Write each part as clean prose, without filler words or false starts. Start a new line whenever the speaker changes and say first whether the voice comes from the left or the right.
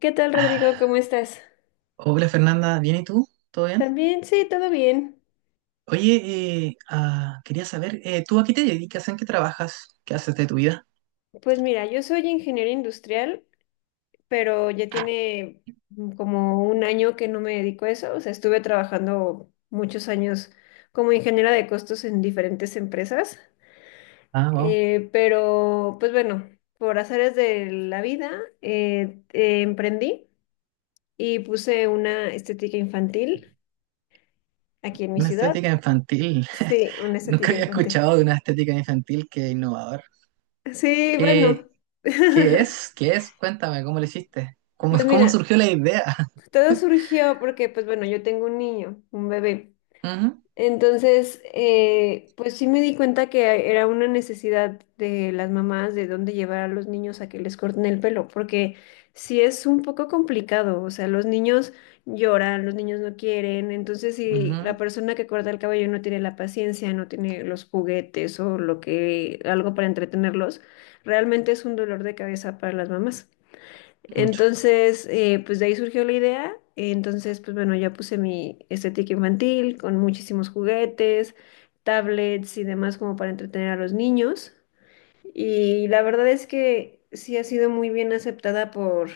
left: ¿Qué tal, Rodrigo? ¿Cómo estás?
right: Hola Fernanda, ¿bien y tú? ¿Todo bien?
left: También, sí, todo bien.
right: Oye, quería saber, ¿tú a qué te dedicas? ¿En qué trabajas? ¿Qué haces de tu vida?
left: Pues mira, yo soy ingeniero industrial, pero ya tiene como un año que no me dedico a eso. O sea, estuve trabajando muchos años como ingeniera de costos en diferentes empresas.
right: Ah, wow,
left: Pues bueno, por azares de la vida, emprendí y puse una estética infantil aquí en mi
right: una
left: ciudad.
right: estética infantil.
left: Sí, una
right: Nunca
left: estética
right: había
left: infantil.
right: escuchado de una estética infantil que innovador.
left: Sí, bueno.
right: ¿Qué, qué es? ¿Qué es? Cuéntame, ¿cómo lo hiciste? ¿Cómo,
left: Pues
right: cómo
left: mira.
right: surgió la idea?
left: Todo surgió porque, pues bueno, yo tengo un niño, un bebé.
right: Ujú,
left: Entonces, pues sí me di cuenta que era una necesidad de las mamás de dónde llevar a los niños a que les corten el pelo, porque sí es un poco complicado, o sea, los niños lloran, los niños no quieren. Entonces si la
right: ujú,
left: persona que corta el cabello no tiene la paciencia, no tiene los juguetes o lo que, algo para entretenerlos, realmente es un dolor de cabeza para las mamás.
right: mucho.
left: Entonces, pues de ahí surgió la idea. Entonces, pues bueno, ya puse mi estética infantil con muchísimos juguetes, tablets y demás como para entretener a los niños. Y la verdad es que sí ha sido muy bien aceptada por,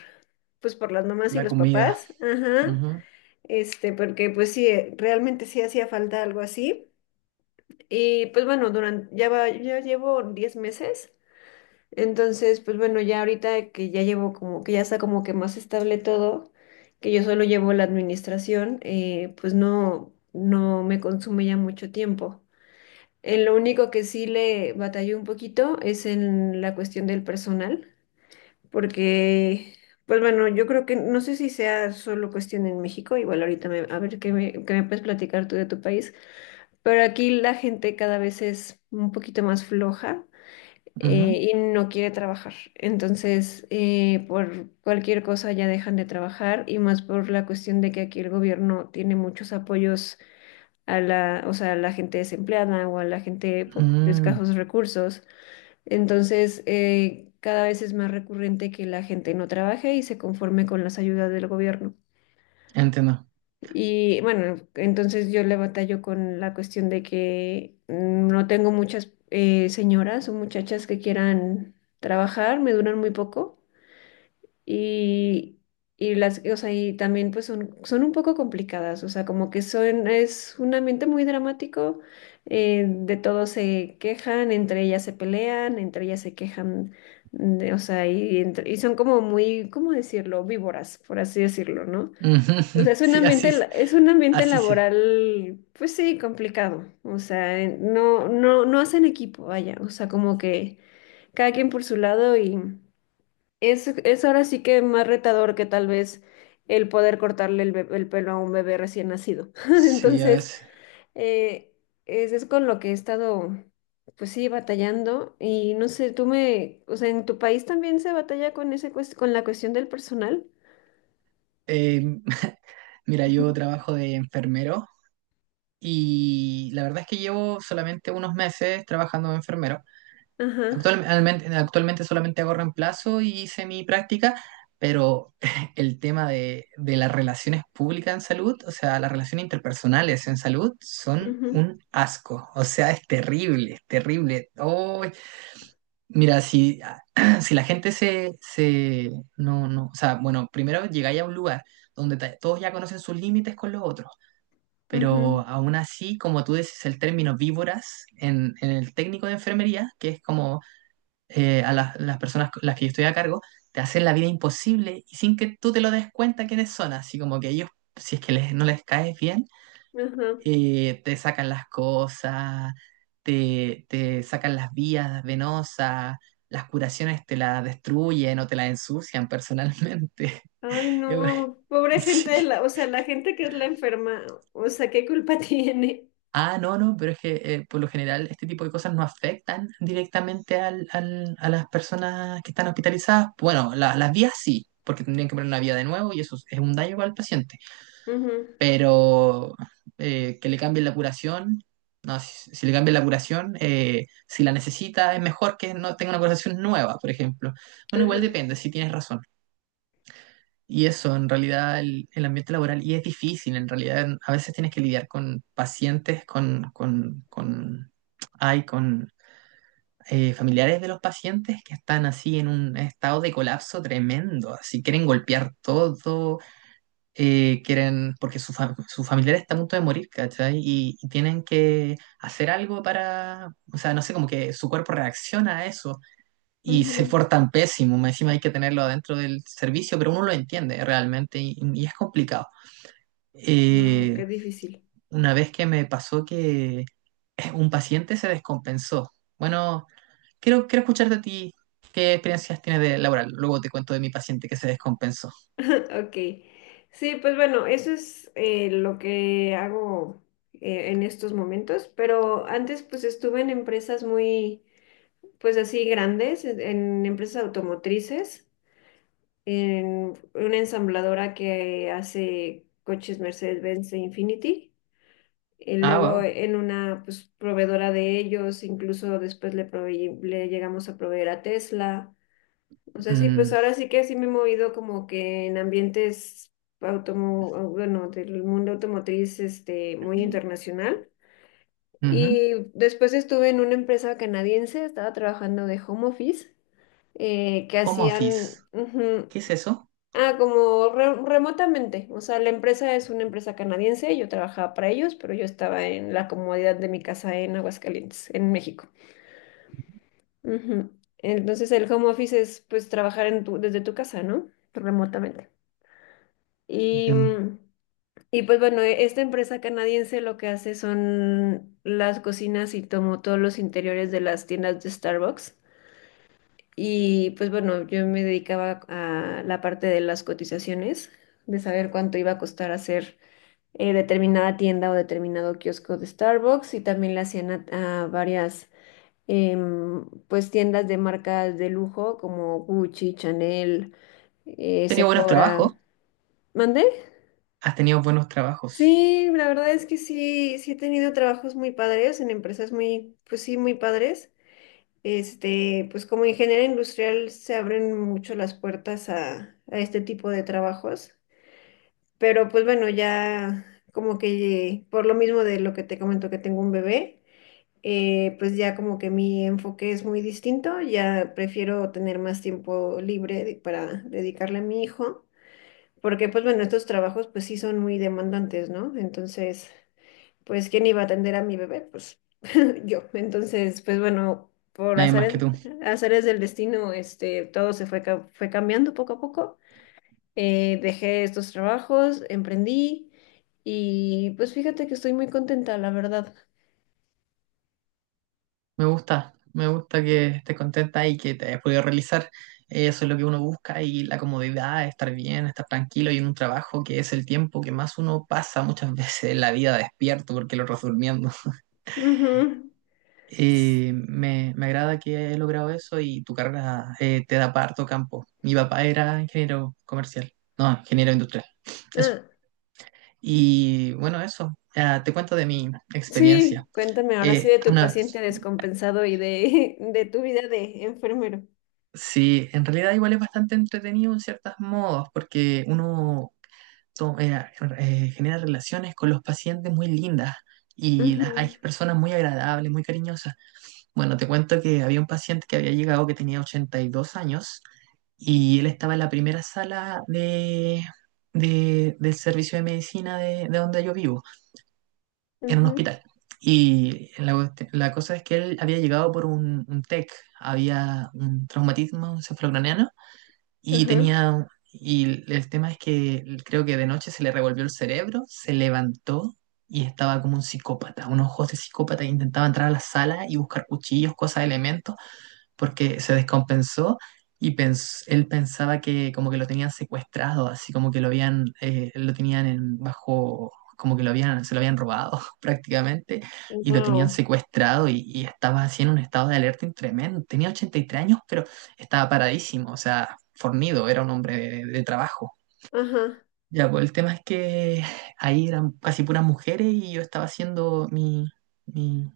left: pues por las mamás y
right: La
left: los
right: comida.
left: papás. Ajá.
right: Ujú,
left: Este, porque pues sí, realmente sí hacía falta algo así. Y pues bueno, durante, ya va, ya llevo 10 meses. Entonces, pues bueno, ya ahorita que ya llevo como que ya está como que más estable todo, que yo solo llevo la administración, pues no, no me consume ya mucho tiempo. En lo único que sí le batallé un poquito es en la cuestión del personal, porque, pues bueno, yo creo que no sé si sea solo cuestión en México, igual ahorita me- a ver qué me puedes platicar tú de tu país, pero aquí la gente cada vez es un poquito más floja
right: ujú,
left: y no quiere trabajar. Entonces, por cualquier cosa ya dejan de trabajar y más por la cuestión de que aquí el gobierno tiene muchos apoyos a la, o sea, a la gente desempleada o a la gente po- de
right: mm,
left: escasos recursos. Entonces, cada vez es más recurrente que la gente no trabaje y se conforme con las ayudas del gobierno.
right: entiendo.
left: Y bueno, entonces yo le batallo con la cuestión de que no tengo muchas señoras o muchachas que quieran trabajar, me duran muy poco y, y las, o sea, y también pues son, son un poco complicadas, o sea, como que son, es un ambiente muy dramático, de todos se quejan, entre ellas se pelean, entre ellas se quejan, de- o sea, y, entre- y son como muy, ¿cómo decirlo? Víboras, por así decirlo, ¿no?
right: Ujú,
left: O sea, es un
right: sí,
left: ambiente,
right: así,
left: la- es un ambiente
right: así sé.
left: laboral, pues sí, complicado. O sea, en- no, no, no hacen equipo, vaya. O sea, como que cada quien por su lado y es ahora sí que más retador que tal vez el poder cortarle el, be- el pelo a un bebé recién nacido.
right: Sí, a
left: Entonces,
right: veces.
left: eh, es con lo que he estado, pues sí, batallando. Y no sé, tú me, o sea, ¿en tu país también se batalla con ese, cues- con la cuestión del personal?
right: Eh, mira, yo
left: Ujú.
right: trabajo de enfermero y la verdad es que llevo solamente unos meses trabajando de enfermero.
left: Ajá.
right: Actualmente solamente hago reemplazo y hice mi práctica, pero el tema de las relaciones públicas en salud, o sea, las relaciones interpersonales en salud, son
left: Ujú,
right: un asco. O sea, es terrible, es terrible. Oh, mira, si, si la gente se, se... No, no, o sea, bueno, primero llegáis a un lugar donde todos ya conocen sus límites con los otros, pero
left: ujú.
right: aún así, como tú dices, el término víboras en el técnico de enfermería, que es como a las personas con las que yo estoy a cargo, te hacen la vida imposible y sin que tú te lo des cuenta quiénes son, así como que ellos, si es que les, no les caes bien,
left: Ajá.
right: te sacan las cosas, te sacan las vías venosas, las curaciones te las destruyen o te las ensucian personalmente.
left: Ay,
right: Bueno,
left: no, pobre
right: sí.
left: gente de la, o sea, la gente que es la enferma, o sea, ¿qué culpa tiene?
right: Ah, no, no, pero es que por lo general este tipo de cosas no afectan directamente a las personas que están hospitalizadas. Bueno, las vías sí, porque tendrían que poner una vía de nuevo y eso es un daño para el paciente,
left: Ujú,
right: pero que le cambien la curación, no, si, si le cambian la curación, si la necesita, es mejor que no tenga una curación nueva, por ejemplo. Bueno,
left: ajá,
right: igual depende, si tienes razón. Y eso, en realidad, el ambiente laboral, y es difícil, en realidad, a veces tienes que lidiar con pacientes, con, ay, con familiares de los pacientes que están así en un estado de colapso tremendo, así quieren golpear todo, quieren, porque su, su familiar está a punto de morir, ¿cachai? Y tienen que hacer algo para, o sea, no sé, como que su cuerpo reacciona a eso y se portan pésimo, más encima hay que tenerlo adentro del servicio, pero uno lo entiende realmente y es complicado.
left: wow,
right: Eh,
left: qué difícil.
right: una vez que me pasó que un paciente se descompensó. Bueno, quiero escucharte a ti. ¿Qué experiencias tienes de laboral? Luego te cuento de mi paciente que se descompensó.
left: Ok. Sí, pues bueno, eso es lo que hago en estos momentos, pero antes pues estuve en empresas muy, pues así grandes, en empresas automotrices, en una ensambladora que hace coches Mercedes-Benz e Infiniti.
right: Ah,
left: Luego
right: wow.
left: en una pues, proveedora de ellos, incluso después le, proveí- le llegamos a proveer a Tesla. O sea, sí, pues
right: Mm,
left: ahora sí que sí me he movido como que en ambientes automo bueno, del mundo automotriz este, muy internacional.
right: ujú.
left: Y después estuve en una empresa canadiense, estaba trabajando de home office, que
right: Home
left: hacían,
right: office.
left: ujú.
right: ¿Qué es eso?
left: Ah, como re- remotamente. O sea, la empresa es una empresa canadiense, yo trabajaba para ellos, pero yo estaba en la comodidad de mi casa en Aguascalientes, en México. Ujú. Entonces el home office es pues trabajar en tu- desde tu casa, ¿no? Remotamente. Y,
right: Entiendo.
left: y pues bueno, e- esta empresa canadiense lo que hace son las cocinas y tomó todos los interiores de las tiendas de Starbucks. Y pues bueno, yo me dedicaba a la parte de las cotizaciones, de saber cuánto iba a costar hacer determinada tienda o determinado kiosco de Starbucks y también le hacían a varias pues tiendas de marcas de lujo como Gucci, Chanel,
right: He tenido buenos trabajos.
left: Sephora. ¿Mandé?
right: Has tenido buenos trabajos.
left: Sí, la verdad es que sí, sí he tenido trabajos muy padres en empresas muy, pues sí, muy padres. Este, pues como ingeniera industrial se abren mucho las puertas a este tipo de trabajos, pero pues bueno, ya como que por lo mismo de lo que te comento que tengo un bebé, pues ya como que mi enfoque es muy distinto, ya prefiero tener más tiempo libre de- para dedicarle a mi hijo, porque pues bueno, estos trabajos pues sí son muy demandantes, ¿no? Entonces, pues ¿quién iba a atender a mi bebé? Pues yo. Entonces, pues bueno, por
right: Nadie más que
left: azares,
right: tú.
left: azares del destino, este, todo se fue, ca- fue cambiando poco a poco. Dejé estos trabajos, emprendí y pues fíjate que estoy muy contenta, la verdad.
right: Me gusta. Me gusta que estés contenta y que te hayas podido realizar. Eso es lo que uno busca y la comodidad, estar bien, estar tranquilo y en un trabajo que es el tiempo que más uno pasa muchas veces en la vida despierto porque lo otro es durmiendo.
left: Ujú. S-
right: Me agrada que he logrado eso y tu carrera, te da parto campo. Mi papá era ingeniero comercial, no, ingeniero industrial. Eso.
left: ah.
right: Y bueno, eso, ah, te cuento de mi
left: Sí,
right: experiencia.
left: cuéntame ahora sí de tu
right: Ana,
left: paciente descompensado y de, de tu vida de enfermero.
right: sí, en realidad igual es bastante entretenido en ciertos modos, porque uno to- eh, genera relaciones con los pacientes muy lindas y hay
left: Ujú,
right: personas muy agradables, muy cariñosas. Bueno, te cuento que había un paciente que había llegado que tenía 82 años y él estaba en la primera sala del servicio de medicina de donde yo vivo, en un
left: ujú,
right: hospital. Y la, la cosa es que él había llegado por un TEC, había un traumatismo un y
left: ajá.
right: tenía... Y el tema es que creo que de noche se le revolvió el cerebro, se levantó y estaba como un psicópata, unos ojos de psicópata que intentaba entrar a la sala y buscar cuchillos, cosas, elementos, porque se descompensó y él pensaba que como que lo tenían secuestrado, así como que lo habían, lo tenían en bajo, como que lo habían, se lo habían robado prácticamente y lo tenían
left: Wow.
right: secuestrado y estaba así en un estado de alerta tremendo. Tenía 83 años, pero estaba paradísimo, o sea, fornido, era un hombre de trabajo.
left: Ajá.
right: Ya, pues el tema es que ahí eran casi puras mujeres y yo estaba haciendo mi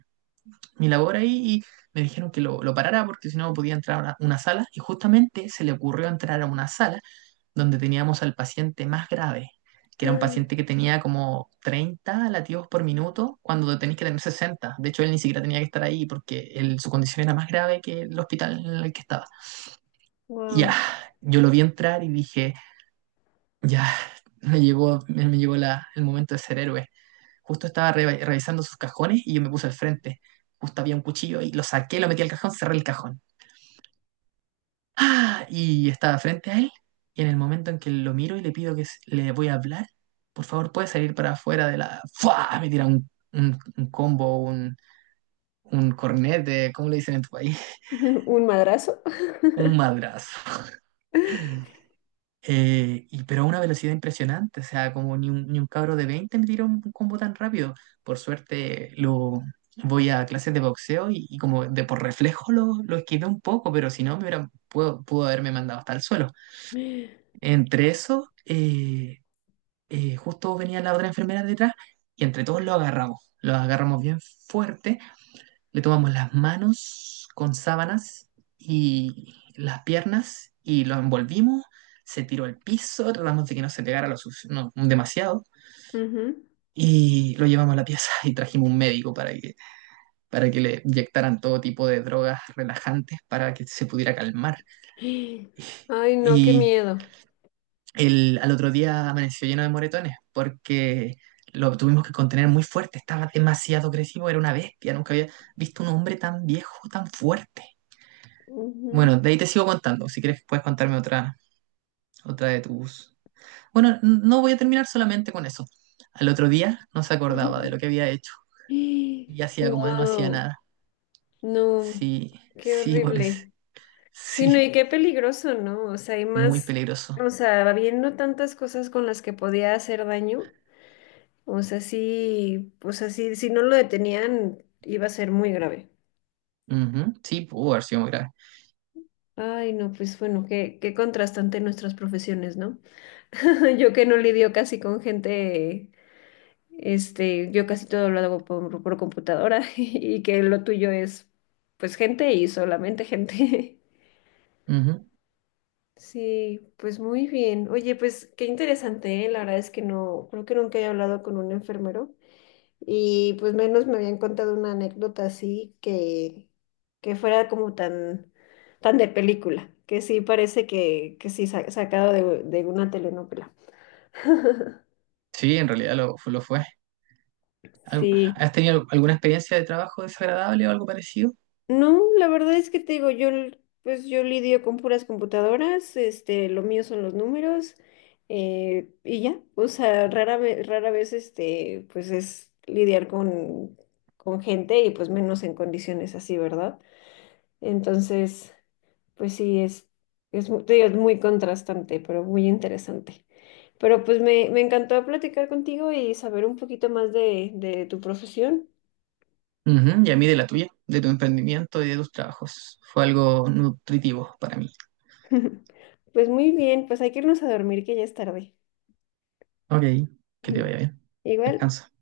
right: mi labor ahí y me dijeron que lo parara porque si no podía entrar a una sala y justamente se le ocurrió entrar a una sala donde teníamos al paciente más grave, que era un paciente que tenía como 30 latidos por minuto cuando tenéis que tener 60. De hecho, él ni siquiera tenía que estar ahí porque su condición era más grave que el hospital en el que estaba. Ya,
left: Wow.
right: yo lo vi entrar y dije, ya, me llegó el momento de ser héroe. Justo estaba revisando sus cajones y yo me puse al frente. Justo había un cuchillo y lo saqué, lo metí al cajón, cerré el cajón. ¡Ah! Y estaba frente a él. Y en el momento en que lo miro y le pido que le voy a hablar, por favor, puede salir para afuera de la. ¡Fua! Me tira un combo, un cornete, ¿cómo le dicen en tu país?
left: ¿Un madrazo?
right: Un madrazo. Pero a una velocidad impresionante, o sea, como ni un, ni un cabro de 20 me tiró un combo tan rápido. Por suerte lo voy a clases de boxeo y como de por reflejo lo esquivé un poco, pero si no me hubiera, pudo, pudo haberme mandado hasta el suelo. Entre eso, justo venía la otra enfermera detrás y entre todos lo agarramos. Lo agarramos bien fuerte, le tomamos las manos con sábanas y las piernas y lo envolvimos. Se tiró al piso, tratamos de que no se pegara no, demasiado
left: Ujú.
right: y lo llevamos a la pieza y trajimos un médico para que le inyectaran todo tipo de drogas relajantes para que se pudiera calmar.
left: Ay, no, qué
right: Y
left: miedo.
right: al otro día amaneció lleno de moretones porque lo tuvimos que contener muy fuerte, estaba demasiado agresivo, era una bestia, nunca había visto un hombre tan viejo, tan fuerte.
left: Wow.
right: Bueno, de ahí te sigo contando. Si quieres, puedes contarme otra, otra de tus... Bueno, no voy a terminar solamente con eso. Al otro día no se acordaba de lo que había hecho y hacía como no hacía nada.
left: No,
right: Sí,
left: qué
right: sí, Boris.
left: horrible. Sí, no,
right: Sí,
left: y qué peligroso, ¿no? O sea, hay
right: muy
left: más,
right: peligroso.
left: o sea, habiendo tantas cosas con las que podía hacer daño. O sea, sí, si no lo detenían, iba a ser muy grave.
right: Ujú, sí, pudo haber sido muy grave.
left: Ay, no, pues bueno, qué, qué contrastante nuestras profesiones, ¿no? Yo que no lidio casi con gente, este, yo casi todo lo hago por computadora y que lo tuyo es, pues, gente y solamente gente.
right: Ujú,
left: Sí, pues muy bien. Oye, pues qué interesante, ¿eh? La verdad es que no, creo que nunca he hablado con un enfermero. Y pues menos me habían contado una anécdota así que fuera como tan, tan de película, que sí parece que sí sa- sacado de una telenovela.
right: sí, en realidad lo, lo fue. Al-
left: Sí.
right: ¿has tenido alguna experiencia de trabajo desagradable o algo parecido?
left: No, la verdad es que te digo, yo l- pues yo lidio con puras computadoras, este, lo mío son los números, y ya. O sea, rara vez este, pues es lidiar con gente y pues menos en condiciones así, ¿verdad? Entonces, pues sí, es, mu- te digo, es muy contrastante, pero muy interesante. Pero pues me encantó platicar contigo y saber un poquito más de tu profesión.
right: Ujú, y a mí de la tuya, de tu emprendimiento y de tus trabajos. Fue algo nutritivo para mí.
left: Pues muy bien, pues hay que irnos a dormir que ya es tarde.
right: Ok, que te vaya bien.
left: Igual.
right: Descansa.